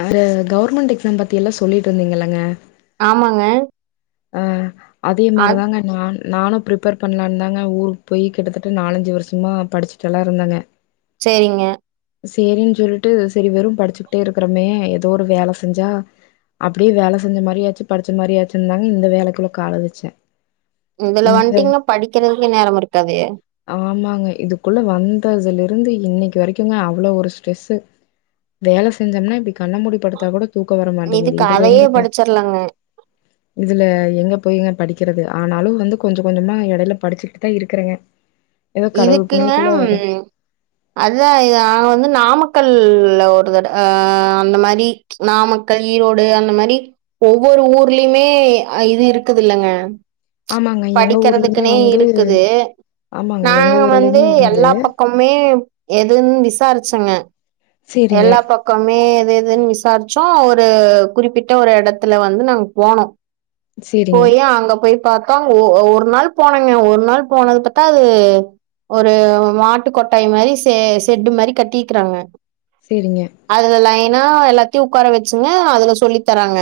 ஆரு government exam பத்தி எல்லா சொல்லிட்ருந்தீங்கல்லங்க ஆமாங்க அ அதே அது மாரிதாங்க நான் நானு ப்ரிப்பேர் பண்ணலாதாங்க ஊருக்கு போய் கிட்டத்தட்ட நாலஞ்சு வர்ஷமாக படிச்சிட்டல்லா இருந்தங்க சேரிங்க சேரின் சொல்ட்டு சேரி வெறு படிச்சுக்ட்டே இருக்கறோமே எதோ ஒரு வேல செஞ்சா அப்டியே வேல செஞ்ச மாரியாச்சு படிச்ச மாரி ஆச்சுந்தாங்க இந்த வேலைக்குள்ள காலவச்சே இதுல வந்டீங்கனா படிக்கறதுக்கே நேரம் இருக்காதே ஆமாங்க இதுக்குள்ள வந்ததுல இருந்து இன்னிக்கு வரிக்குங்க அவ்வளவு ஒரு ஸ்ட்ரெஸ்ஸு வேல செஞ்சோம்னா இப்டி கண்ணமூடி படுத்தாகூட தூக்கோ வர மாட்டேங்குது இதுல எங்கங்க தெர்லங்க இதுல எங்க போய்ங்க படிக்கிறது ஆனாலு வந்து கொஞ்சோ கொஞ்சமா இடைல படிச்சுட்டுதா இருக்கறங்க இதுக்குங்க ம் அதுதா இது நாவந்து நாமக்கல்ல ஒரு தட அ அந்தமாரி நாமக்கல் ஈரோடு அந்த மாரி ஒவ்வொரு ஊர்லயுமே இது இருக்குதுல்லங்க ஆமாங்க எங்க ஊர்லயுமே படிக்கறதுக்குன்னே வந்து இருக்குது ஆமாங்க எங்க நாங்க வந்து ஊர்லயுமே எல்லா பக்க மே எதுன் விசாரிச்சங்க சேரிங்க எல்லா பக்கோ கமே எது எதுன் விசாரிச்சோ ஒரு குறிப்பிட்ட ஒரு எடத்துல வந்து நாங் போனோ சேரிங்க போயி அங்க போய் அக்காங் ஒ ஒரு நாள் போனங்க ஒரு நாள் போனது பத்தா அது ஒரு மாட்டு கொட்டாய் மாரி செ செட்டு மாரி கட்டிக்கிறாங்க சேரிங்க அதுல லைனா எல்லாத்தையு உக்கார வெச்சுங்க அதுல சொல்லி தராங்க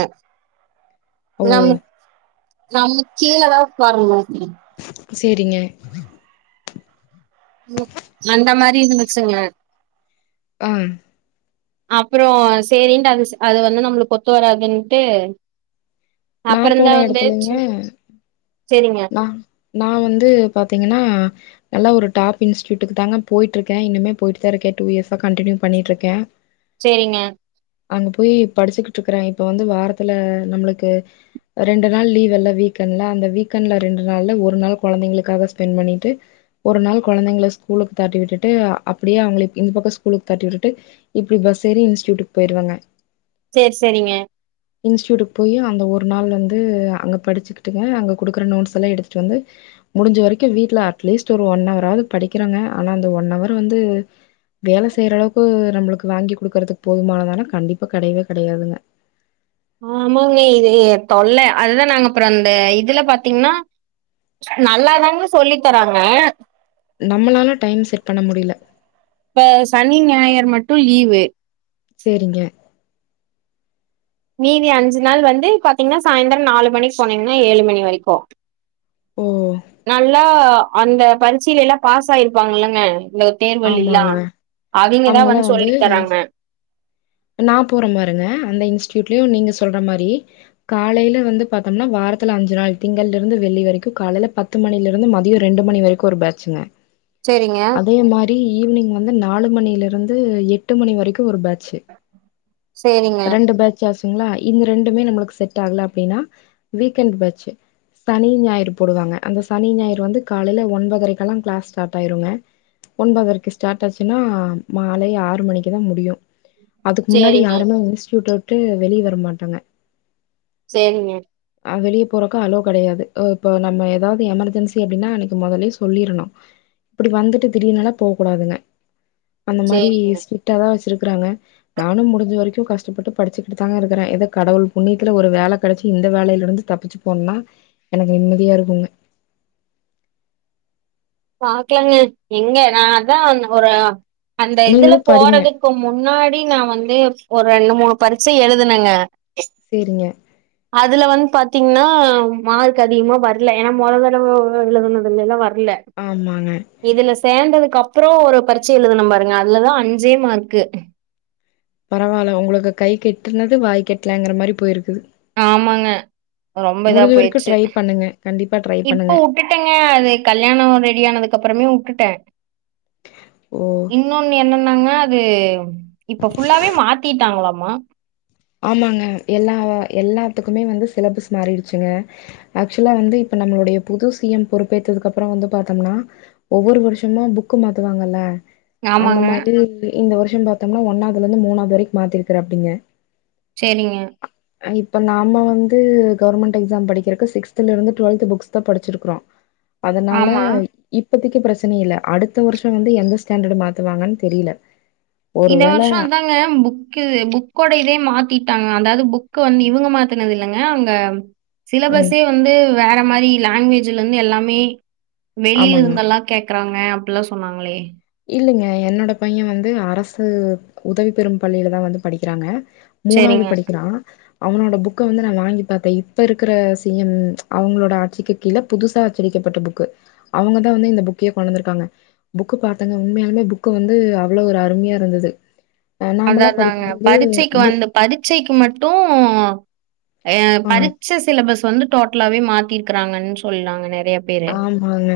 ஓ நம்ம நம்ம கீழதா உக்காரனு சேரிங்க ம் அந்தமாரி இருந்துச்சுங்க அ [inaudible] அப்புறோ சேரின்ட்டு அது அது வந்து நம்ளுக்கு ஒத்து வராதுன்ட்டு நா அப்புறோதா போன வந்து சும் சேரிங்க அ நா வந்து பாத்தீங்கன்னா நல்ல ஒரு டாப் இன்ஸ்ட்டியூட்டுக்கு தாங்க போய்ட்ருக்கே இன்னுமே போய்ட்டுதா இருக்கே டூ இயர்ஸா கன்டினியூ பண்ணிட்ருக்கே சேரிங்க அங்க போய் படிச்சுக்கிட்ருக்குறே இப்ப வந்து வாரத்துல நம்முளுக்கு ரெண்டு நாள் லீவுல்ல வீக் என்ட்ல அந்த வீக் கண்ட்ல ரெண்டு நாள்ல ஒரு நாள் கொழந்தைங்களுக்காக ஸ்பெண்ட் பண்ணிட்டு ஒருநாள் கொழந்தைங்கள ஸ்கூலுக்கு தாட்டி விட்டுட்டு அப்டியே அவுங்கள இந்த பக்கோ ஸ்கூலுக்கு தாட்டி விட்டுட்டு இப்டி பஸ் ஏறி இன்ஸ்டியூட்க்கு போய்ருவங்க சேரி சேரிங்க இன்ஸ்டடியூட்க்கு போயி அந்த ஒரு நாள் வந்து அங்க படிச்சுக்கிட்டுங்க அங்க குடுக்குற நோட்ஸலா எடுத்துட்டு வந்து முடிஞ்சவரிக்கு வீட்ல அட்லீஸ்ட் ஒரு ஒன் அவாராது படிக்கிறங்க ஆனா அந்த ஒன் ஹவர் வந்து வேல செய்ற அளவுக்கு நம்மளுக்கு வாங்கி குடுக்குறதுக்கு போதுமானதானா கண்டிப்பா கடையவே கடையாதுங்க ஆமாங்க இது தொல்ல அதுதா நாங்க அப்புறோ அந்த இதுல பாத்தீங்னா நல்லாதாங்க சொல்லி தராங்க நம்மளால டைம் செட் பண்ண முடில இப்ப சனி ஞாயர் மட்டு லீவு செரிங்க மீதி அஞ்சு நாள் வந்து பாத்தீங்கனா சாயந்திர நாலு மணிக்கு போனீங்கனா ஏழு மணி வரைக்கு ஓ! நல்லா அந்த பரிட்சிலல்லா பாஸ் ஆயிருப்பாங்கலங்க லொத் தேர்வல் இல்லா ஆமாங்க. அவிங்கதா வந்து சொல்லி தராங்க நான் போற பாருங்க அந்த இன்ஸ்ட்டியூட்லயு நீங்க சொல்ற மாரி காலைல வந்து பாத்தோம்னா வாரத்துல அஞ்சு நாள் திங்கள் இருந்து வெள்ளி வரைக்கு காலைல பத்து பத்து மணில இருந்து மதிய ரெண்டு மணி வரைக்கு ஒரு பேட்சுங்க சேரிங்க அதே மாரி ஈவினிங் வந்து நாலு மணிலருந்து எட்டு மணி வரைக்கு ஒரு பேட்ச செ சேரிங்க ரெண்டு பேட்ச் சாஸ்ங்களா இந்த ரெண்டுமே நம்மளுக்கு செட் ஆகல அப்டின்னா வீக்கெண்ட் பேட்ச் சனி ஞாயிறு போடுவாங்க அந்த சனி ஞாயிறு வந்து காலைல ஒன்பதுரைக்கெல்லா க்ளாஸ் ஸ்டார்ட் ஆயிருங்க ஒன்பதரைக்கு ஸ்டார்ட் ஆச்சுன்னா மாலை ஆறு மணிக்குதா முடியு அதுக்கு முன்னாடி சேரிங்க யாருமே இன்ஸ்ட்யூட்ட விட்டு வெளிய வர மாட்டாங்க செரிங்க அங்க லீவ் போடுறக்கு அலோ கெடையாது இப்ப நம்ம எதாவது எமர்ஜென்சி அப்டின்னா அன்னைக்கு மொதலே சொல்லிரணு இப்டி வந்துட்டு திடீர்னலா போக கூடாதுங்க அந்த மாரி சேரிங்க ஸ்ட்ரிக்ட்டாதா வச்சிருக்குறாங்க நானு முடிஞ்ச வரைக்கு கஷ்டப்பட்டு படிச்சுக்கிட்டுதாங்க இருக்குற ஏதோ கடவுள் புண்ணியத்துல ஒரு வேல கெடைச்சி இந்த வேலயில இருந்து தப்பிச்சு போன்னா எனக்கு நிம்மதியா இருக்குங்க பாக்லாங்க எங்க நா தா ஒரு அந்த நீங்களு இதுல படிங்க போறது இப்ப முன்னாடி நா வந்து ஒரு ரெண்டு மூணு பரிட்ச எழுதுனங்க செரிங்க அதுல வந்து பாத்தீங்கனா மார்க் அதிகமா வரல ஏன்னா மொததடவ [inaudible] இது எல்லா வரல ஆமாங்க இதுல சேந்ததுக்கு அப்பற ஒரு பரீட்ச எழுதணு பாருங்க அதுலதா அஞ்சே மார்க்கு பரவால்ல உங்களுக்கு கை கெட்டுனது வாய்க்கு எட்டலங்கிற மாரி போய்ருக்குது ஆமாங்க ரொம்ப இதா வரைக்கு போய்ச்சு ட்ரை பண்ணுங்க கண்டிப்பா ட்ரை இப்போ பண்ணுங்க உட்டுட்டங்க அது கல்யாண ரெடி ஆனதுக்கப்பறமே உட்டுட்ட ஓ. இன்னொன்னு என்னன்னாங்க அது இப்ப ஃபுல்லாவே மாத்திட்டாங்களாமா ஆமாங்க எல்லா எல்லாத்துக்குமே வந்து சிலபஸ் மாறிடுச்சுங்க ஆக்சுவலா வந்து இப்ப நம்மளுடைய புது சி எம் பொறுப்பேத்ததுக்கு அப்பற வந்து பாத்தோம்னா ஒவ்வொரு வருஷமு புக்கு மாத்துவாங்கல்ல அந்த ஆமாங்க மாரி இந்த வருஷ பாத்தோம்னா ஒன்னாவதுல இருந்து மூணாவது வரைக்கு மாத்திருக்கராப்படிங்க செரிங்க இப்போ நாம வந்து கவர்மெண்ட் எக்ஸாம் படிக்கிறக்கு சிக்ஸ்த்துல இருந்து டுவெல்த் புக்ஸ்தா படிச்சிருக்குறோ [inaudible] அதனால ஆமா இப்பதக்கு பிரச்சன இல்ல அடுத்த வருஷ வந்து எந்த ஸ்டாண்டர்டு மாத்துவாங்கன் தெரில இந்த வருஷந்தா ங்க புக்கு புக்கோட இதே மாத்திட்டாங்க அதாவது புக் வந்து இவங்க மாத்தினது இல்லங்க அங்க ம். ம். சிலபஸ்ஸே வந்து வேற மாரி லாங்குவேஜ்லருந்து எல்லாமே ஆமாங்க. வெளிலிருந்தெல்லா கேக்குறாங்க அப்பிட்லா சொன்னாங்களே இல்லலங்க என்னோட பைய வந்து அரசு உதவி பெறும் பள்ளியிலதா வந்து படிக்கிறாங்க மூணாவ்து சரிங்க படிக்கிறா அவனோட புக்க வந்து நா வாங்கி பாத்தே இப்ப இருக்கிற சி எம் அவங்களோட ஆட்சிக்கு கீழ புதுசா அச்சடிக்கப்பட்ட புக்கு அவங்க தா வந்து இந்த புக்கே கொண்டொந்துருக்காங்க புக்கு பாத் தங்க உண்மயாலுமே புக்கு வந்து அவ்ளோ ஒரு அருமியா இருந்துது அதாதாங்க பரிச்சைக்கு புக் வந்து பரீச்சைக்கு மட்டு அ ஆ பரிச்ச சிலபஸ் வந்து டோட்லாவே மாத்தியிருக்கிறாங்கன் சொல்லாங்க நெறைய பேரு ஆமாங்க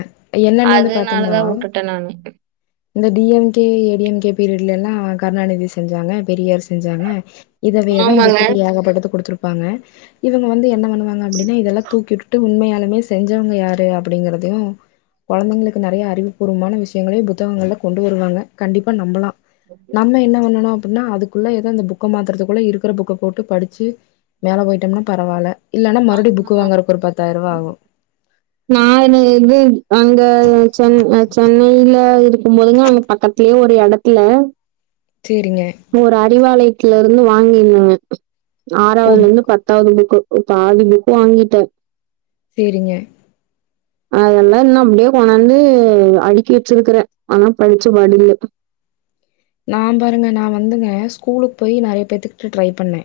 என்னன்னு வந்து பாத்தோம்னா அதுனாலதா உட்டுட்டே நானு இந்த டிஎம்கே ஏடிஎம்கே பீரியட்லெல்லா கருணாநிதி செஞ்சாங்க பெரியார் செஞ்சாங்க இதவையதா ஆமாங்க. புக்கு [unintelligible] ஏகப்பட்டது குடுத்துருப்பாங்க இவங்க வந்து என்ன பண்ணு வாங்க அப்புடினா இதெல்லா தூக்கிவுட்டுட்டு உண்மையாலுமே செஞ்சவங்க யாரு அப்படிங்கறதயு கொழந்திங்ளுக்கு நெறைய அறிவுபூர்வமான விஷயங்களையு புத்தகங்கள்ல கொண்டு வருவாங்க கண்டிப்பா நம்பலா நம்ம என்ன பண்ணணு அப்பிட்னா அதுக் ஙுள்ள எதோ அந்த புக்க மாத்தறத்துக்குள்ள இருக்குற புக்க போட்டு படிச்சி மேல போயிட்டம்னா பரவால இல்லனா மறுட்யு புக்கு வாங்கறக் ஒரு பத்தாயிருபா ஆகு நானு இது அங்க சென் அ சென்னையில இருக் கும்போதெல்லா அங்க பக்கத்லியே ஒரு எடத்துல சேரிங்க ஒரு அறிவாளயத்ல இருந்து வாங்கிருந்தாங்க ஓ ஆறாவ்லந்து புக் பத் தாவது புக்கு பாதி புக்கு வாங்கிட்ட சேரிங்க அதெல்லா இன்னு அப்டே கொண்டாந்து அடிக்கி வெச்சிருக்குறே ஆனா படிச்ச பாடில்ல நா பாருங்க நா வந்துங்க ஸ்கூலுக் போய் நெறைய பேத்துக்கிட்ட ட்ரை பண்ண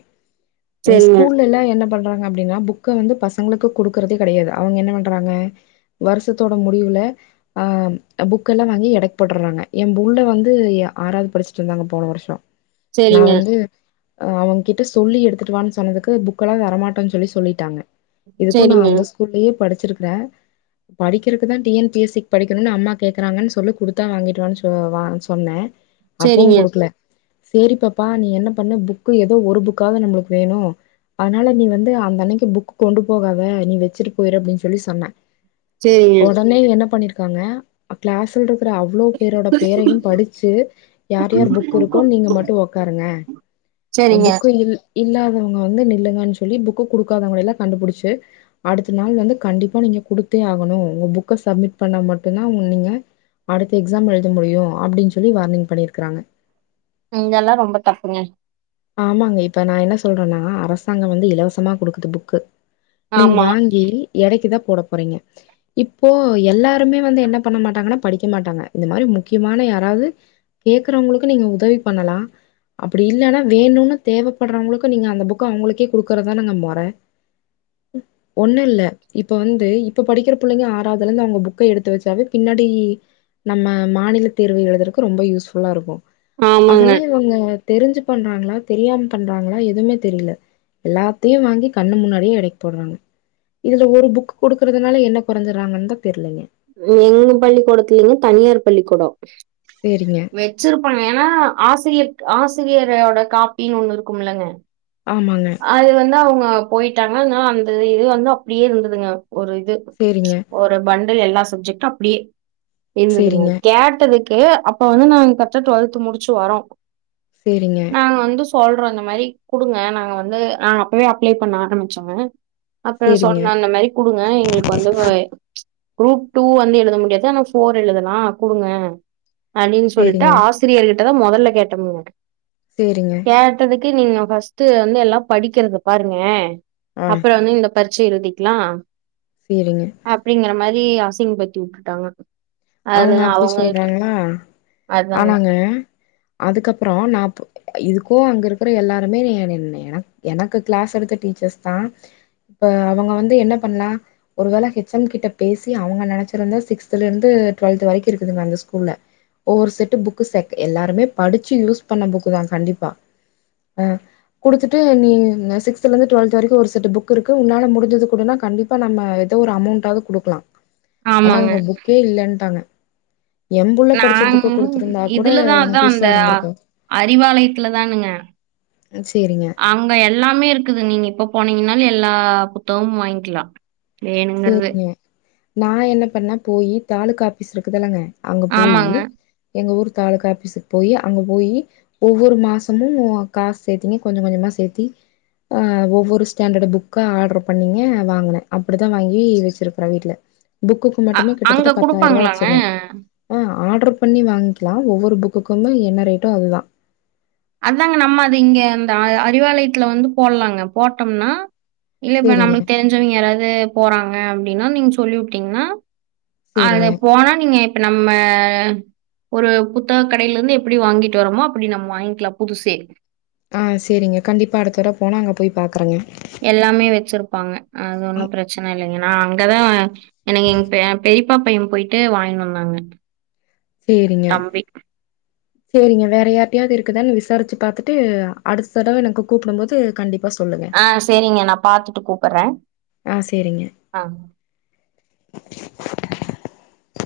அ சரிங்க, ஸ்கூலெல்லா என்ன பண்றாங்க அப்டினா புக்க வந்து பசங்களுக்கு குடுக்கறதுே கெடையாது அவங்க என்ன பண்றாங்க வருஷத்தோட முடிவுல ஆ புக்கெல்லா வாங்கி எடைக் போட்டுறாங்க எ புள்ள வந்து ஆறாவ்து படிச்ட்ருந்தாங்க போன வருஷோ நா சரிங்க, வந்து அ அவங் கிட்ட சொல்லி எடுத்துட்டுவான் சொன்னதுக்கு புக்கெல்லா தரமாட்டேன் சொல்லி சொல்லிட்டாங்க இதுக்கு நா சரிங்க, அந்த ஸ்கூல்லயே படிச்சிருக்கிறே படிக்கிறக்குதா T N P S sick படிக்கணுன் அம்மா கேக்குறாங்கன் சொல்லி குடுத்தா வாங்கிட்டுவான் சொ வா சொன்னே அப்பவு சரிங்க. குடுக்கல சேரி பாப்பா நீ என்ன பண்ணு புக்கு எதோ ஒரு புக்காவ்து நம்ப்ளுக் வேணு அதனால நீ வந்து அந்த அன்னைக்கு புக் கொண்டு போகாத நீ வெச்சிட்டு போய்ரு அப்டின் சொல்லி சொன்ன சேரிங் உன்னயு என்ன பண்ணிருக்காங்க அ க்ளாஸ்லருக்கிற அவ்ளோ பேரோட பேரையு படிச்சு யார் யார் புக் இருக்கோ நீங்க மட்டு ஒக்காருங்க அ சரிங்க புக்கு இல் இல்லாதவங்க வந்து நில்லுங்கன் சொல்லி புக்கு குடுக்காதவங்களெல்லா கண்டுபுடிச்சி அடுத்த நாள் வந்து கண்டிப்பா நீங்க குடுத்தே ஆகணு உங்க புக்க சப்மிட் பண்ணா மட்டுந்தா உ நீங்க அடுத்த எக்ஸாம் எழுத முடியு அப்படின் சொல்லி வார்னிங் பண்ணிர்கிறாங்க இங்கெல்லா ரொம்ப தப்புங்க ஆமாங்க இப்ப நா என்ன சொல்றன்னா அரசாங்க வந்து இலவசமா குடுக்குது புக்கு நீங் ஆமா வாங்கி எடைக்குதா போட போறீங்க இப்போ எல்லாருமே வந்து என்ன பண்ண மாட்டாங்கன்னா படிக்க மாட்டாங்க இந்த மாரி முக்கியமான யாராவ்து கேக்குறவங்குளுக்கு நீங்க உதவி பண்ணலா அப்டி இல்லனா வேணுனு தேவப்படுறவங்களுக்கு நீங்க அந்த புக் அவங்களுக்கே குடுக்குறதுதானங்க மொற ஒன்னு இல்ல இப்ப வந்து இப்ப படிக்கிற பிள்ளைங்க ஆறாவதுல இருந்து அவங்க புக்க எடுத்து வச்சாவே பின்னாடி நம்ம மாநில தேர்வு எழுதுறக்கு ரொம்ப யூஸ் ஃபுல்லா இருக்கு ஆமாங்க அதெல்லா இவங்க தெரிஞ்சு தெரிஞ்சு பண்றாங்களா தெரியாம பண்றாங்களா எதுமே தெரியில எல்லாத்தையு வாங்கி கண்ணு முன்னாடியே எடைக் போட்றாங்க இதுல ஒரு புக் குடுக்குறதுனால என்ன குறைஞ்சறாங்கன் தா தெரிலேங்க எங்க பள்ளிக்கூடத்துல்லைங்க தனியார் பள்ளிக்கூடோ சேரிங்க வெச்சிருப்பாங்க ஏன்னா ஆசிரியர்க் ஆசிரியரோட காப்பினு ஒண்ணு இருக்குமில்லங்க ஆமாங்க அது வந்து அவங்க போயிட்டாங்க ஆனா அந்த இது வந்து அப்டியே இருந்ததுங்க ஒரு இது சேரிங்க ஓர் பண்டுல் எல்லா சப்ஜெக்டு அப்டியே இருந்துதுங்க சரிங்க. கேட்டதுக் கே அப்ப வந்து நாங் கரெக்டா ட்வெல்து முடிச்சு வரோ சரிங்க. நாங்க வந்து சொ சொல்றோ இந்த மாரி குடுங்க நாங்க வந்து நாங்க அப்பவே அப்ளை பண்ண ஆரம்பிச்சோங்க அப்பற சரிங்க. சொன்ன இந்த மாரி குடுங்க எங்களுக்கு வந்து ச் குரூப் டூ வந்து எழுத முடியாது ஆனா ஃபோர் எழுதலா குடுங்க அப்டின் சொல்லிட்டு சரிங்க. ஆசிரியர்கிட்டதா மொதல்ல கேட்டம்ங்க சேரிங்க கேட்டதுக்கு நீங்க ஃபர்ஸ்ட்டு வந்து எல்லா படிக்கிறது பாருங்க ஆ. அப்புற வந்து இந்த பரிட்ச எழுதிக்கலா சேரிங்க அப்டிங்கற மாரி அசிங்க படுத்தி வுட்டுட்டாங்க அவங்க அப்டி சொல்றாங்களா அதாங்க ஆனாங்க அதுக்கப்புறோ நா பு இதுக்கு அங்க இருக்கற எல்லாருமே எனக் எனக்கு க்ளாஸ் எடுத்த டீச்சர்ஸ் தா இப்ப அவங்க வந்து என்ன பண்லா ஒரு வேள ஹெச் எம் கிட்ட பேசி அவங்க நெனைச்சிருந்தா சிக்ஸ்திலிருந்து டுவெல்த் வரைக்கு இருக்குதுங்க அந்த ஸ்கூல்ல ஒவ்வொரு செட்டு புக்கு செட் எல்லாருமே படிச்சு யூஸ் பண்ண புக்கு தா கண்டிப்பா ஹே குடுத்துட்டு நீ சிக்ஸ்த்ல இருந்து டுவெல்த் வரைக்கு ஒரு செட் புக் இருக்கு உன்னால முடிஞ்சது குடுனா கண்டிப் ப்பா நம்ம ஏதோ ஒரு அமௌண்டாவது குடுக்கலா ஆனா ஆமாங்க அவங்க புக்கே இல்லேன்ட்டாங்க எம்புள்ள படிச்ச நாங் புக்க குடுத்திருந்தா கூட இதுலதா அதா எனக்கு யூசா அந்த இருந்திருக்கு அறிவாலயத்துல தானுங்க அ சேரிங்க அங்க எல்லாமே இருக்குது நீங்க இப்ப போனீங்கனாலு எல்லா புத்தகமு வாங்கிக்லா சேரிங்க நா என்ன பண்ணே போயி தாலுக் ஆஃபிஸ் இருக்குதுலுங்க அங்க போயி ஆமாங்க எங்க ஊர் தாலுக்காஃபிஸுக்கு போயி அங்க போயி ஒவ்வொரு மாசமு காசு சேத்தீநீ கொஞ்சோ கொஞ்சமா சேத்தி அ ஒவ்வொரு ஸ்டாண்டர்டு புக்கா ஆர்ட்ரு பண்ணிங்க வாங்கன அப்டி தா வாங்கி வச்சிருக்கறே வீட்ல புக்குக்கு அ மட்டுமே கிட்டத்தட்ட அங்க பத்தாயிரூவா குடுப்பாங்களாங்க ஆச்சுங்க அ ஆர்ட்ரு பண்ணி வாங்கிக்லா ஒவ்வொரு புக்குக்கும்மே என்ன ரேட்டோ அதுதா அதாங்க நம்ம அது இங்க அந்த அ அறிவாலயத்துல வந்து போட்லாங்க போட்டோம்னா இல்ல இப்ப சேரிங்க நம்முழுக் தெரிஞ்சவங்க யாராவது போறாங்க அப்டினா நீங்க சொல்லி வுட்டீங்னா சேரிங்க அட போனா நீங்க இப்ப நம்ம ஒரு புத்தக கடேல இருந்து எப்டி வாங்கிட்டு வரமோ அப்டி நம்ம வாங்கி ல்லா புதுசே ஆ சேரிங்க கண்டிப்பா அடுத்த தடவ போனா அங்க போய் பாக்குறங்க எல்லாமே வச்சிருப்பாங்க அது ஒன்னு பிரச்சன இல்லங்க நா அங்கதா எனக்கு எங் பெ பெரியப்பா பையன் போயிட்டு வாங்கினு வந்தாங்க சேரிங்க தம்பி. [inaudible] சேரிங்க வேற யாரிட்டயாவது இருக்குதானு விசாரிச்சி பாத்துட்டு அடுத்த தடவ எனக்கு கூப்டு போது கண்டிப் ஆ சேரிங்க நா பாத்துட்டு கூப்புர ஆ சேரிங்க ஆ